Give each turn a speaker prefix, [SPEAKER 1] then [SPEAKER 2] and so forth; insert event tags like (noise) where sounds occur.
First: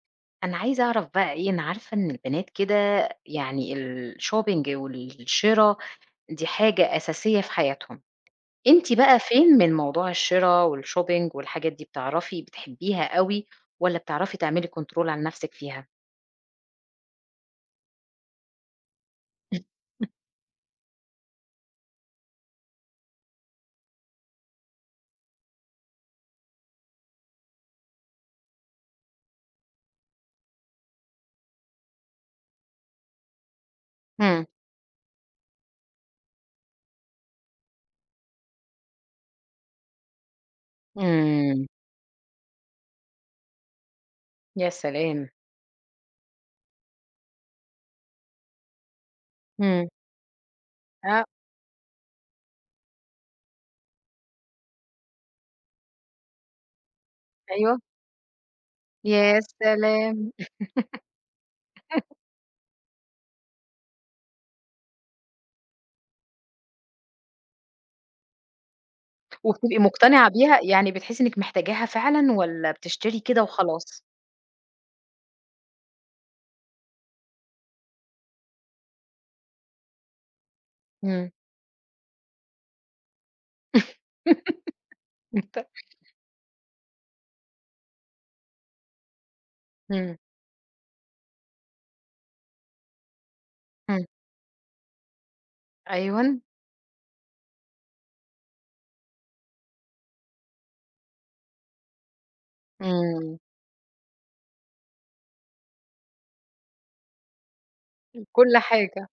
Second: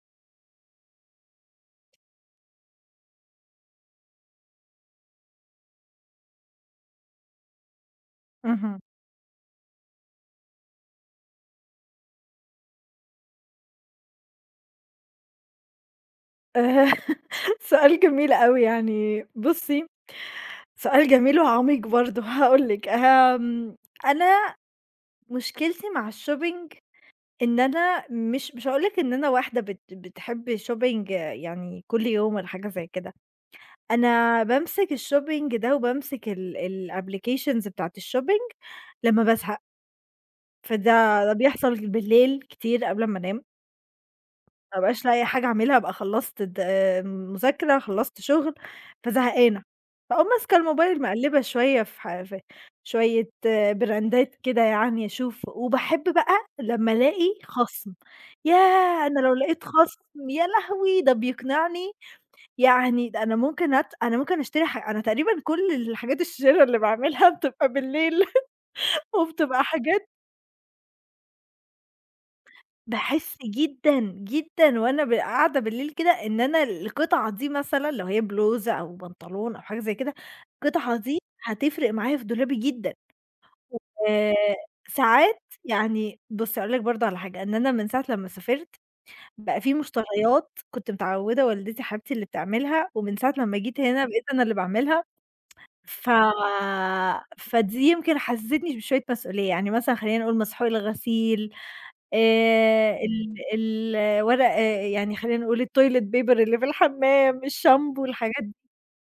[SPEAKER 1] أنا عايزة أعرف بقى إيه، أنا عارفة إن البنات كده يعني الshopping والشِرَا، دي حاجة أساسية في حياتهم.
[SPEAKER 2] اهم.
[SPEAKER 1] أنتِ بقى فين من موضوع الشِرَا، والshopping والحاجات دي، بتعرفي بتحبيها أوي، والّا بتعرفي تعملي كنترول على نَفسِك فيها؟
[SPEAKER 2] آآ سؤال جميل أوي يعني بُصّي،
[SPEAKER 1] (chuckles)
[SPEAKER 2] سؤال جميل وعميق برضه. هاقول لِك، آمم، أنا مُشكلتي مع الshopping إن أنا مش مش هاقول لِك إن أنا واحدة بت بتحب shopping يعني كل يوم والّا حاجة زي كده. أنا
[SPEAKER 1] إمم.
[SPEAKER 2] بامسك الshopping ده، وبامسك ال الapplications بتاعة الshopping لمّا بازهق. فده ده
[SPEAKER 1] إمم.
[SPEAKER 2] بيحصل بالليل كتير قبل امّا أنام.
[SPEAKER 1] يا
[SPEAKER 2] ما بابقاش لاقية
[SPEAKER 1] سلام.
[SPEAKER 2] حاجة أعملها، ابقى خلّصت الد المذاكرة، خلّصت شُغل، فزهقانة.
[SPEAKER 1] إمم.
[SPEAKER 2] فأقوم ماسكة الموبايل
[SPEAKER 1] آه.
[SPEAKER 2] مَقلّبة شوية في ح في شوية براندات كده يعني أشوف وباحب بقى لما ألاقي
[SPEAKER 1] أيوه.
[SPEAKER 2] خَصم. ياه أنا لو
[SPEAKER 1] يا
[SPEAKER 2] لاقيت خَصم
[SPEAKER 1] سلام!
[SPEAKER 2] يا لهوي، ده بيقنعني
[SPEAKER 1] (laughs)
[SPEAKER 2] يعني ده أنا ممكن أت أنا ممكن أشتري ح أنا تقريبًا كل الحاجات الشِرَا اللي باعملها بتبقى بالليل. (laughs) وبتبقى
[SPEAKER 1] وبتبقي
[SPEAKER 2] حاجات
[SPEAKER 1] مُقتنعة بيها؟ يعني بتحسّي إنِّك محتاجاها فعلًا، والّا بتشتري
[SPEAKER 2] باحس
[SPEAKER 1] كده
[SPEAKER 2] جدًا،
[SPEAKER 1] وخلاص؟
[SPEAKER 2] جدًا وأنا ب قاعدة بالليل كده، إن أنا القطعة دي مثلًا لو هي بلوزة، أو بنطلون، أو حاجة زي كده. القطعة دي
[SPEAKER 1] إمم.
[SPEAKER 2] هتفرق معايا في دولابي جدًا.
[SPEAKER 1] (laughs)
[SPEAKER 2] وساعات
[SPEAKER 1] (unintelligible)
[SPEAKER 2] يعني بُصّي هاقول برضه على حاجة، إن أنا من ساعة لمّا سافرت، بقى في
[SPEAKER 1] إمم.
[SPEAKER 2] مشتريات كنت متعوّدة والدتي حبيبتي اللي بتعملها، ومن ساعة لمّا جيت هنا،
[SPEAKER 1] إمم.
[SPEAKER 2] بقيت أنا اللي باعملها، ف
[SPEAKER 1] أيوًا.
[SPEAKER 2] فدي يمكن حسستني ب بشوية مسؤولية. يعني مثلًا خلّينا نقول مسحوق الغسيل آآ ال
[SPEAKER 1] إمم.
[SPEAKER 2] الورق يعني خلّينا نقول toilet paper اللي في الحمام، الشامبو،
[SPEAKER 1] إمم.
[SPEAKER 2] الحاجات
[SPEAKER 1] كل حاجة.